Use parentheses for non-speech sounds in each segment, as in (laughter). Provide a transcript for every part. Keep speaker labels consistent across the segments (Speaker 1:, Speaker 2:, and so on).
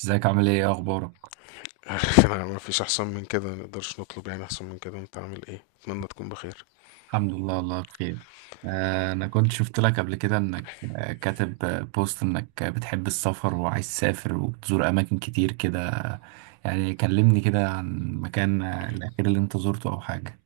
Speaker 1: ازيك عامل ايه؟ إيه اخبارك؟
Speaker 2: (laughs) انا ما فيش احسن من كده، ما نقدرش نطلب يعني احسن من كده. انت عامل ايه؟ اتمنى تكون بخير.
Speaker 1: الحمد لله والله بخير. انا كنت شفت لك قبل كده انك كاتب بوست انك بتحب السفر وعايز تسافر وبتزور اماكن كتير كده. يعني كلمني كده عن مكان الاخير اللي انت زرته او حاجة.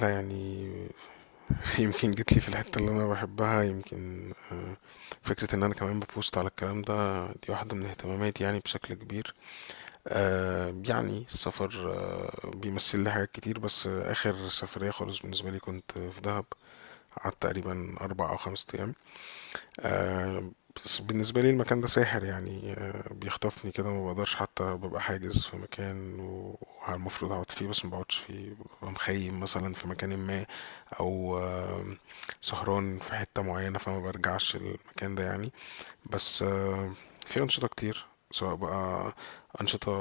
Speaker 2: لا يعني. (laughs) يمكن جيت لي في الحته اللي انا بحبها. يمكن فكره ان انا كمان ببوست على الكلام ده، دي واحده من اهتماماتي يعني بشكل كبير. يعني السفر بيمثل لي حاجات كتير. بس اخر سفريه خالص بالنسبه لي كنت في دهب. قعدت تقريبا 4 او 5 ايام. آه، بس بالنسبة لي المكان ده ساحر، يعني بيخطفني كده. ما بقدرش حتى ببقى حاجز في مكان والمفروض اقعد فيه، بس ما بقعدش فيه، ببقى مخيم مثلا في مكان ما. او سهران في حتة معينة، فما برجعش المكان ده يعني. بس في أنشطة كتير، سواء بقى أنشطة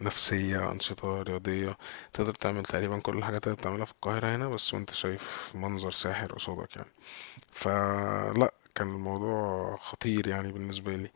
Speaker 2: نفسية، أنشطة رياضية. تقدر تعمل تقريبا كل الحاجات اللي بتعملها في القاهرة هنا، بس وانت شايف منظر ساحر قصادك يعني. فلا كان الموضوع خطير يعني بالنسبة لي.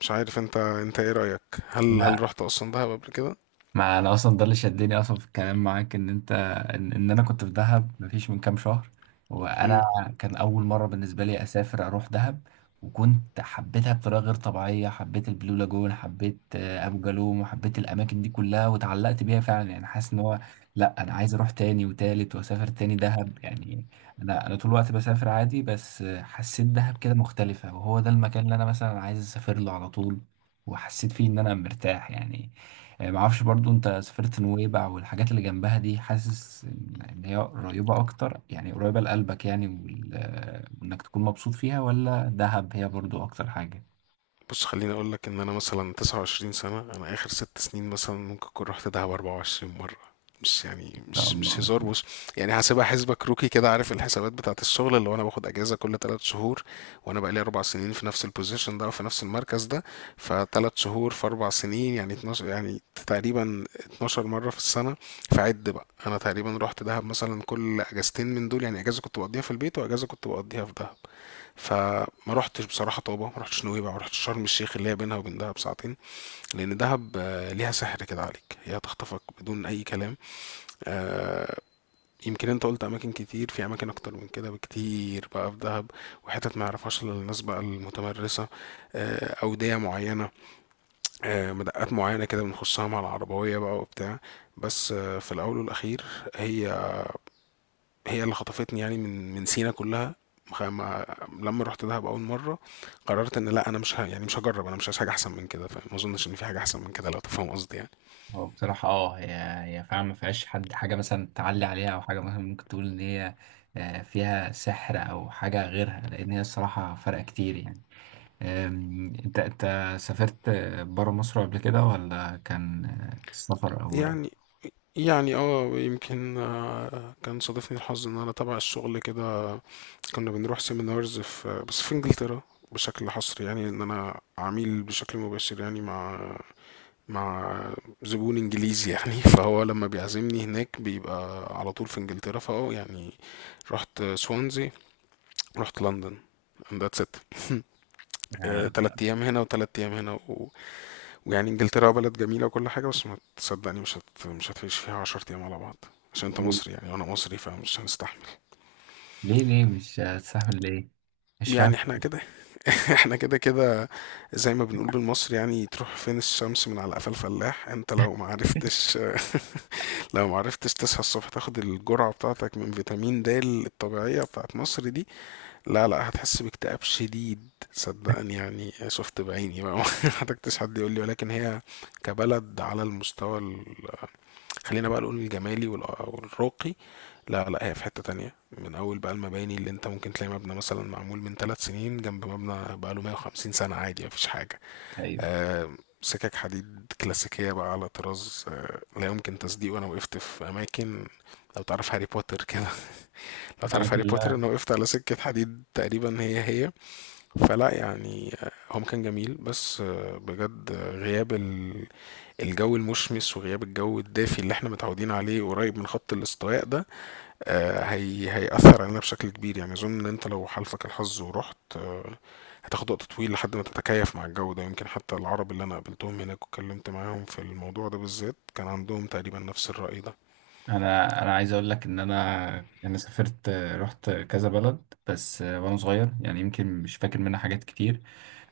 Speaker 2: مش عارف انت ايه رأيك؟ هل رحت اصلا دهب قبل كده؟
Speaker 1: مع انا اصلا ده اللي شدني اصلا في الكلام معاك ان انت ان انا كنت في دهب مفيش من كام شهر، وانا كان اول مره بالنسبه لي اسافر اروح دهب. وكنت حبيتها بطريقه غير طبيعيه، حبيت البلو لاجون، حبيت ابو جالوم، وحبيت الاماكن دي كلها وتعلقت بيها فعلا. يعني حاسس ان هو لا، انا عايز اروح تاني وتالت واسافر تاني دهب يعني. انا طول الوقت بسافر عادي، بس حسيت دهب كده مختلفه، وهو ده المكان اللي انا مثلا عايز اسافر له على طول، وحسيت فيه ان انا مرتاح يعني. معرفش برضو، انت سافرت نويبع والحاجات اللي جنبها دي؟ حاسس ان إن هي قريبة اكتر، يعني قريبة لقلبك يعني وانك تكون مبسوط فيها، ولا دهب هي برضو اكتر حاجة؟
Speaker 2: بص، خليني اقول لك ان انا مثلا 29 سنه. انا اخر 6 سنين مثلا ممكن اكون رحت دهب 24 مره. مش
Speaker 1: ان
Speaker 2: يعني
Speaker 1: شاء
Speaker 2: مش
Speaker 1: الله.
Speaker 2: هزار، بص. يعني هسيبها حسبة كروكي كده، عارف الحسابات بتاعت الشغل؟ اللي هو انا باخد اجازه كل 3 شهور. وانا بقالي 4 سنين في نفس البوزيشن ده وفي نفس المركز ده. فثلاث شهور في اربع سنين يعني 12، يعني تقريبا 12 مره في السنه. فعد بقى، انا تقريبا رحت دهب مثلا كل اجازتين من دول، يعني اجازه كنت بقضيها في البيت واجازه كنت بقضيها في دهب. فما رحتش بصراحة طابة، ما رحتش نويبع، ما رحتش شرم الشيخ اللي هي بينها وبين دهب ساعتين. لأن دهب ليها سحر كده عليك، هي هتخطفك بدون أي كلام. آه، يمكن انت قلت اماكن كتير، في اماكن اكتر من كده بكتير بقى في دهب. وحتت ما يعرفهاش الا الناس بقى المتمرسه. اوديه معينه، مدقات معينه كده بنخشها مع العربويه بقى وبتاع. بس في الاول والاخير، هي هي اللي خطفتني، يعني من سينا كلها. ما لما رحت دهب اول مره قررت ان لا، انا مش يعني مش هجرب. انا مش عايز حاجه احسن من كده، فما اظنش ان في حاجه احسن من كده، لو تفهم قصدي يعني.
Speaker 1: هو بصراحة اه، هي فعلا ما فيهاش حد حاجة مثلا تعلي عليها، أو حاجة مثلا ممكن تقول إن هي فيها سحر أو حاجة غيرها، لأن هي الصراحة فرق كتير يعني. أنت سافرت برا مصر قبل كده، ولا كان السفر أول؟
Speaker 2: يعني يعني يمكن كان صادفني الحظ ان انا تبع الشغل كده، كنا بنروح سيمينارز بس في انجلترا بشكل حصري، يعني ان انا عميل بشكل مباشر يعني مع زبون انجليزي يعني. (laughs) فهو لما بيعزمني هناك بيبقى على طول في انجلترا، يعني رحت سوانزي، رحت لندن. And that's it. (laughs)
Speaker 1: آه.
Speaker 2: 3 ايام هنا وتلات ايام هنا. ويعني انجلترا بلد جميلة وكل حاجة، بس ما تصدقني، مش مش هتعيش فيها 10 ايام على بعض. عشان انت مصري يعني وانا مصري، فمش هنستحمل.
Speaker 1: ليه ليه مش هتستحمل؟ ليه؟ مش
Speaker 2: يعني
Speaker 1: فاهم.
Speaker 2: احنا كده. (laughs) احنا كده كده. زي ما بنقول بالمصري، يعني تروح فين الشمس من على قفا الفلاح؟ انت لو ما عرفتش، لو معرفتش تصحى الصبح تاخد الجرعة بتاعتك من فيتامين د الطبيعية بتاعت مصر دي، لا لا، هتحس باكتئاب شديد. صدقني، يعني شفت بعيني بقى. (laughs) ما حتكتش حد يقول لي. ولكن هي كبلد على المستوى، خلينا بقى نقول الجمالي والراقي، لا لا، هي في حتة تانية. من أول بقى المباني، اللي أنت ممكن تلاقي مبنى مثلا معمول من 3 سنين جنب مبنى بقاله 150 سنة عادي، مفيش حاجة.
Speaker 1: ايوه.
Speaker 2: سكك حديد كلاسيكية بقى على طراز لا يمكن تصديقه. أنا وقفت في أماكن، لو تعرف هاري بوتر كده. (laughs) لو تعرف
Speaker 1: الاماكن
Speaker 2: هاري
Speaker 1: اللي
Speaker 2: بوتر،
Speaker 1: أنا-
Speaker 2: أنا وقفت على سكة حديد تقريبا هي هي. فلا يعني هم كان جميل، بس بجد غياب الجو المشمس وغياب الجو الدافي اللي احنا متعودين عليه قريب من خط الاستواء ده، هي هيأثر علينا بشكل كبير. يعني أظن إن أنت لو حالفك الحظ ورحت هتاخد وقت طويل لحد ما تتكيف مع الجو ده. يمكن حتى العرب اللي أنا قابلتهم هناك واتكلمت معاهم في الموضوع ده بالذات كان عندهم تقريبا نفس الرأي ده.
Speaker 1: انا عايز اقول لك ان انا انا سافرت، رحت كذا بلد بس وانا صغير، يعني يمكن مش فاكر منها حاجات كتير.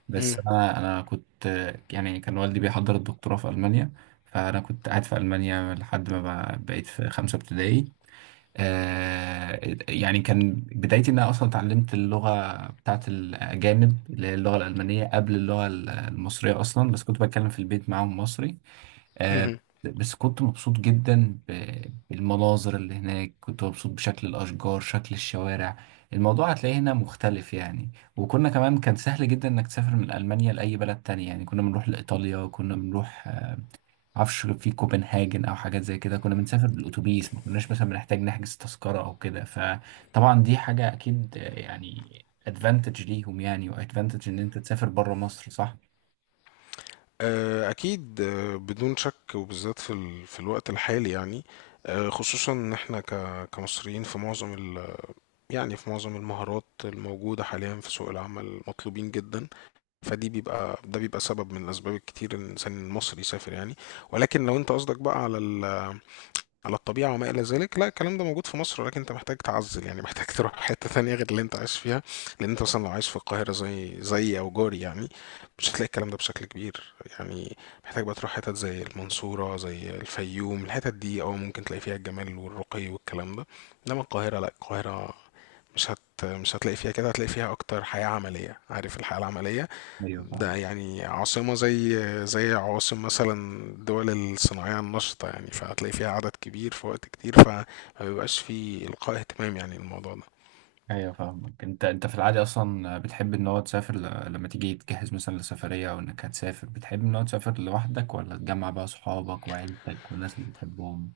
Speaker 1: بس
Speaker 2: مم.
Speaker 1: انا انا كنت يعني كان والدي بيحضر الدكتوراه في المانيا، فانا كنت قاعد في المانيا لحد ما بقيت في خمسة ابتدائي. آه، يعني كان بدايتي ان انا اصلا اتعلمت اللغه بتاعت الاجانب اللي هي اللغه الالمانيه قبل المصريه اصلا، بس كنت بتكلم في البيت معاهم مصري. آه،
Speaker 2: مهم.
Speaker 1: بس كنت مبسوط جدا بالمناظر اللي هناك، كنت مبسوط بشكل الاشجار، شكل الشوارع. الموضوع هتلاقيه هنا مختلف يعني. وكنا كمان كان سهل جدا انك تسافر من المانيا لاي بلد تاني، يعني كنا بنروح لايطاليا، وكنا بنروح معرفش في كوبنهاجن او حاجات زي كده. كنا بنسافر بالاتوبيس، ما كناش مثلا بنحتاج نحجز تذكره او كده. فطبعا دي حاجه اكيد يعني ادفانتج ليهم، يعني وادفانتج ان انت تسافر بره مصر، صح؟
Speaker 2: أكيد، بدون شك، وبالذات في في الوقت الحالي يعني. خصوصا إن إحنا كمصريين في معظم، يعني في معظم المهارات الموجودة حاليا في سوق العمل مطلوبين جدا. فدي بيبقى، ده بيبقى سبب من الأسباب الكتير إن الإنسان المصري يسافر يعني. ولكن لو أنت قصدك بقى على على الطبيعة وما إلى ذلك، لا، الكلام ده موجود في مصر، ولكن أنت محتاج تعزل يعني. (laughs) محتاج تروح حتة ثانية غير اللي أنت عايش فيها، لأن أنت مثلا لو عايش في القاهرة زي أو جوري، يعني مش هتلاقي الكلام ده بشكل كبير يعني. محتاج بقى تروح حتت زي المنصورة، زي الفيوم، الحتت دي أو ممكن تلاقي فيها الجمال والرقي والكلام ده. إنما القاهرة، لا القاهرة مش هتلاقي فيها كده، هتلاقي فيها اكتر حياة عملية. عارف الحياة العملية؟
Speaker 1: ايوه
Speaker 2: ده
Speaker 1: فاهم.
Speaker 2: يعني عاصمة زي عواصم مثلا الدول الصناعية النشطة يعني، فهتلاقي فيها عدد كبير في وقت كتير، فما بيبقاش فيه إلقاء اهتمام يعني الموضوع ده.
Speaker 1: ايوه فاهمك. انت في العادي اصلا بتحب ان هو تسافر ل... لما تيجي تجهز مثلا لسفريه او انك هتسافر، بتحب ان هو تسافر لوحدك، ولا تجمع بقى صحابك وعيلتك والناس اللي بتحبهم؟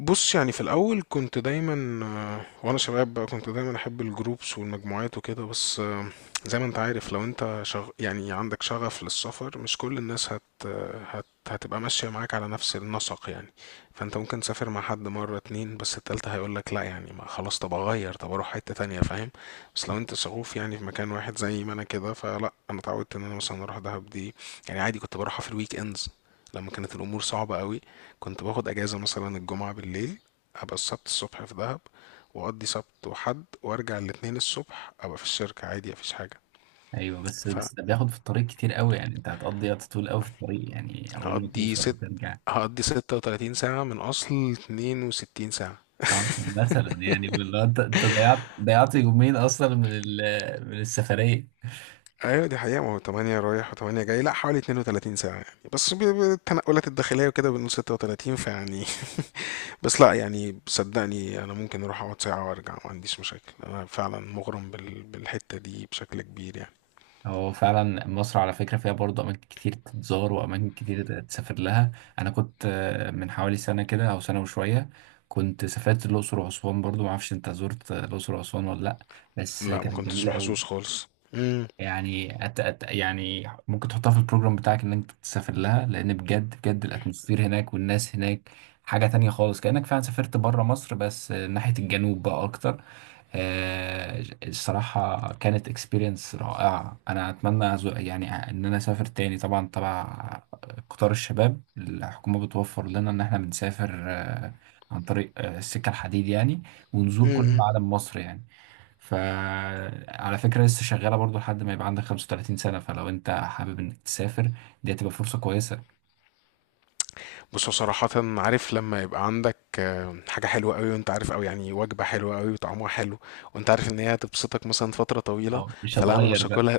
Speaker 2: بص يعني، في الاول كنت دايما وانا شباب بقى كنت دايما احب الجروبس والمجموعات وكده. بس زي ما انت عارف، لو انت يعني عندك شغف للسفر، مش كل الناس هتبقى ماشية معاك على نفس النسق يعني. فانت ممكن تسافر مع حد مرة اتنين، بس التالتة هيقولك لا. يعني ما خلاص، طب اغير، طب اروح حتة تانية، فاهم؟ بس لو انت شغوف يعني في مكان واحد، زي ما انا كده، فلا انا اتعودت ان انا مثلا اروح دهب دي. يعني عادي، كنت بروحها في الويك اندز لما كانت الامور صعبة قوي. كنت باخد اجازة مثلا الجمعة بالليل، ابقى السبت الصبح في دهب، واقضي سبت وحد، وارجع الاتنين الصبح ابقى في الشركة عادي، مفيش حاجة.
Speaker 1: ايوه. بس ده بياخد في الطريق كتير قوي يعني، انت هتقضي وقت طويل قوي في الطريق يعني اول ما
Speaker 2: فهقضي
Speaker 1: توصل
Speaker 2: ست
Speaker 1: وترجع.
Speaker 2: هقضي 36 ساعة من اصل 62 ساعة.
Speaker 1: مثلا يعني والله، انت ضيعت يومين اصلا من من السفريه.
Speaker 2: ايوه دي حقيقة، ما هو تمانية رايح وتمانية جاي، لا حوالي 32 ساعة يعني، بس التنقلات الداخلية وكده بنقول 36، فيعني. (laughs) بس لا يعني، صدقني انا ممكن اروح اقعد ساعة وارجع، ما عنديش مشاكل. انا فعلا مغرم بالحتة دي بشكل كبير يعني.
Speaker 1: هو فعلا مصر على فكره فيها برضه اماكن كتير تتزار واماكن كتير تسافر لها. انا كنت من حوالي سنه كده او سنه وشويه كنت سافرت الاقصر واسوان برضه. ما اعرفش انت زرت الاقصر واسوان ولا لا؟ بس
Speaker 2: لا ما
Speaker 1: كانت
Speaker 2: كنتش
Speaker 1: جميله
Speaker 2: محظوظ
Speaker 1: قوي.
Speaker 2: خالص. امم.
Speaker 1: يعني أت أت يعني ممكن تحطها في البروجرام بتاعك ان انت تسافر لها، لان بجد بجد الاتموسفير هناك والناس هناك حاجة تانية خالص، كأنك فعلا سافرت بره مصر، بس ناحية الجنوب بقى اكتر. الصراحة كانت اكسبيرينس رائعة، انا اتمنى يعني ان انا اسافر تاني. طبعا تبع قطار الشباب، الحكومة بتوفر لنا ان احنا بنسافر عن طريق السكة الحديد يعني، ونزور كل
Speaker 2: امم.
Speaker 1: معالم مصر يعني. فعلى فكرة لسه شغالة برضو لحد ما يبقى عندك 35 سنة، فلو انت حابب انك تسافر دي هتبقى فرصة كويسة.
Speaker 2: بص هو صراحة، عارف لما يبقى عندك حاجة حلوة قوي، وانت عارف، او يعني وجبة حلوة قوي وطعمها حلو، وانت عارف ان هي هتبسطك مثلا فترة طويلة؟
Speaker 1: أو مش
Speaker 2: فلا، انا
Speaker 1: هتغير
Speaker 2: مش
Speaker 1: بقى.
Speaker 2: هاكلها.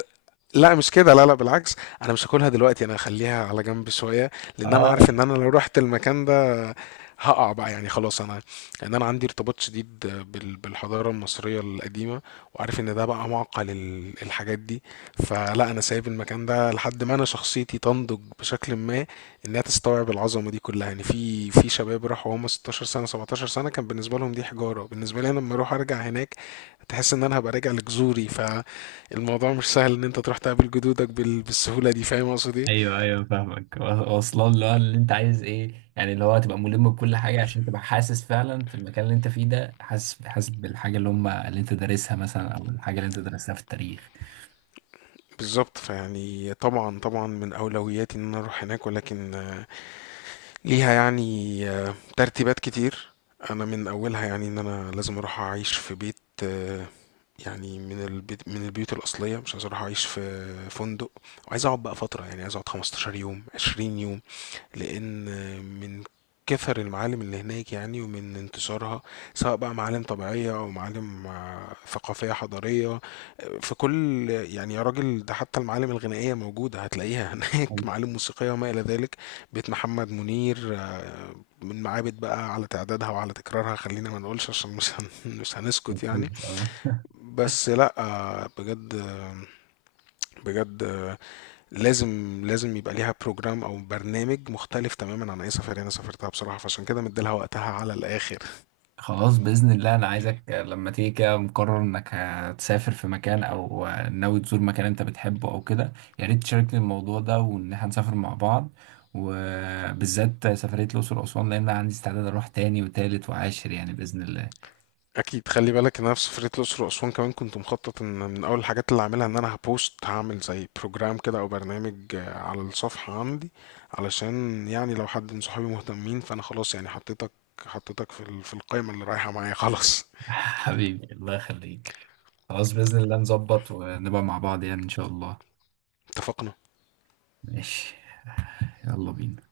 Speaker 2: لا مش كده، لا لا، بالعكس. انا مش هاكلها دلوقتي، انا هخليها على جنب شويه، لان انا
Speaker 1: اه.
Speaker 2: عارف ان انا لو رحت المكان ده هقع بقى، يعني خلاص. انا، ان انا عندي ارتباط شديد بالحضاره المصريه القديمه، وعارف ان ده بقى معقل الحاجات دي. فلا انا سايب المكان ده لحد ما انا شخصيتي تنضج بشكل ما، انها تستوعب العظمه دي كلها. يعني في شباب راحوا هم 16 سنه، 17 سنه، كان بالنسبه لهم دي حجاره. بالنسبه لي انا لما اروح ارجع هناك تحس ان انا هبقى راجع لجذوري. ف الموضوع مش سهل ان انت تروح تقابل جدودك بالسهولة دي. فاهم اقصد ايه؟
Speaker 1: ايوه ايوه فاهمك. واصلا اللي هو اللي انت عايز ايه، يعني اللي هو هتبقى ملم بكل حاجة عشان تبقى حاسس فعلا في المكان اللي انت فيه ده، حاسس، حاسس بالحاجة اللي هم اللي انت دارسها مثلا او الحاجة اللي انت درستها في التاريخ.
Speaker 2: بالظبط، فيعني طبعا، طبعا من اولوياتي ان انا اروح هناك، ولكن ليها يعني ترتيبات كتير. انا من اولها يعني ان انا لازم اروح اعيش في بيت، آه، يعني من البيت، من البيوت الأصلية. مش عايز أروح أعيش في فندق، وعايز أقعد بقى فترة، يعني عايز أقعد 15 يوم، 20 يوم. لان من كثر المعالم اللي هناك يعني ومن انتشارها، سواء بقى معالم طبيعية او معالم ثقافية حضارية، في كل يعني، يا راجل ده حتى المعالم الغنائية موجودة هتلاقيها (laughs) هناك،
Speaker 1: أيوة.
Speaker 2: معالم موسيقية وما الى ذلك. بيت محمد منير، من معابد بقى، على تعدادها وعلى تكرارها، خلينا ما نقولش عشان مش هن- (laughs) مش هنسكت يعني.
Speaker 1: هتخلص؟ اه.
Speaker 2: بس لا بجد، بجد لازم لازم يبقى ليها بروجرام او برنامج مختلف تماما عن اي سفرية انا سافرتها بصراحة، فعشان كده مديلها وقتها على الاخر.
Speaker 1: خلاص بإذن الله. أنا عايزك لما تيجي كده مقرر إنك هتسافر في مكان أو ناوي تزور مكان أنت بتحبه أو كده، يا ريت تشاركني الموضوع ده وإن إحنا نسافر مع بعض، وبالذات سفرية الأقصر وأسوان، لأن أنا عندي استعداد أروح تاني وتالت وعاشر يعني، بإذن الله.
Speaker 2: اكيد، خلي بالك ان انا في سفرية الاقصر واسوان كمان كنت مخطط ان من اول الحاجات اللي هعملها ان انا هبوست، هعمل زي بروجرام كده او برنامج على الصفحة عندي. علشان يعني لو حد من صحابي مهتمين، فانا خلاص يعني حطيتك في القائمة اللي رايحة معايا، خلاص.
Speaker 1: (laughs) حبيبي الله يخليك. خلاص بإذن الله نظبط ونبقى مع بعض يعني إن شاء الله.
Speaker 2: (laughs) اتفقنا.
Speaker 1: ماشي. يلا بينا.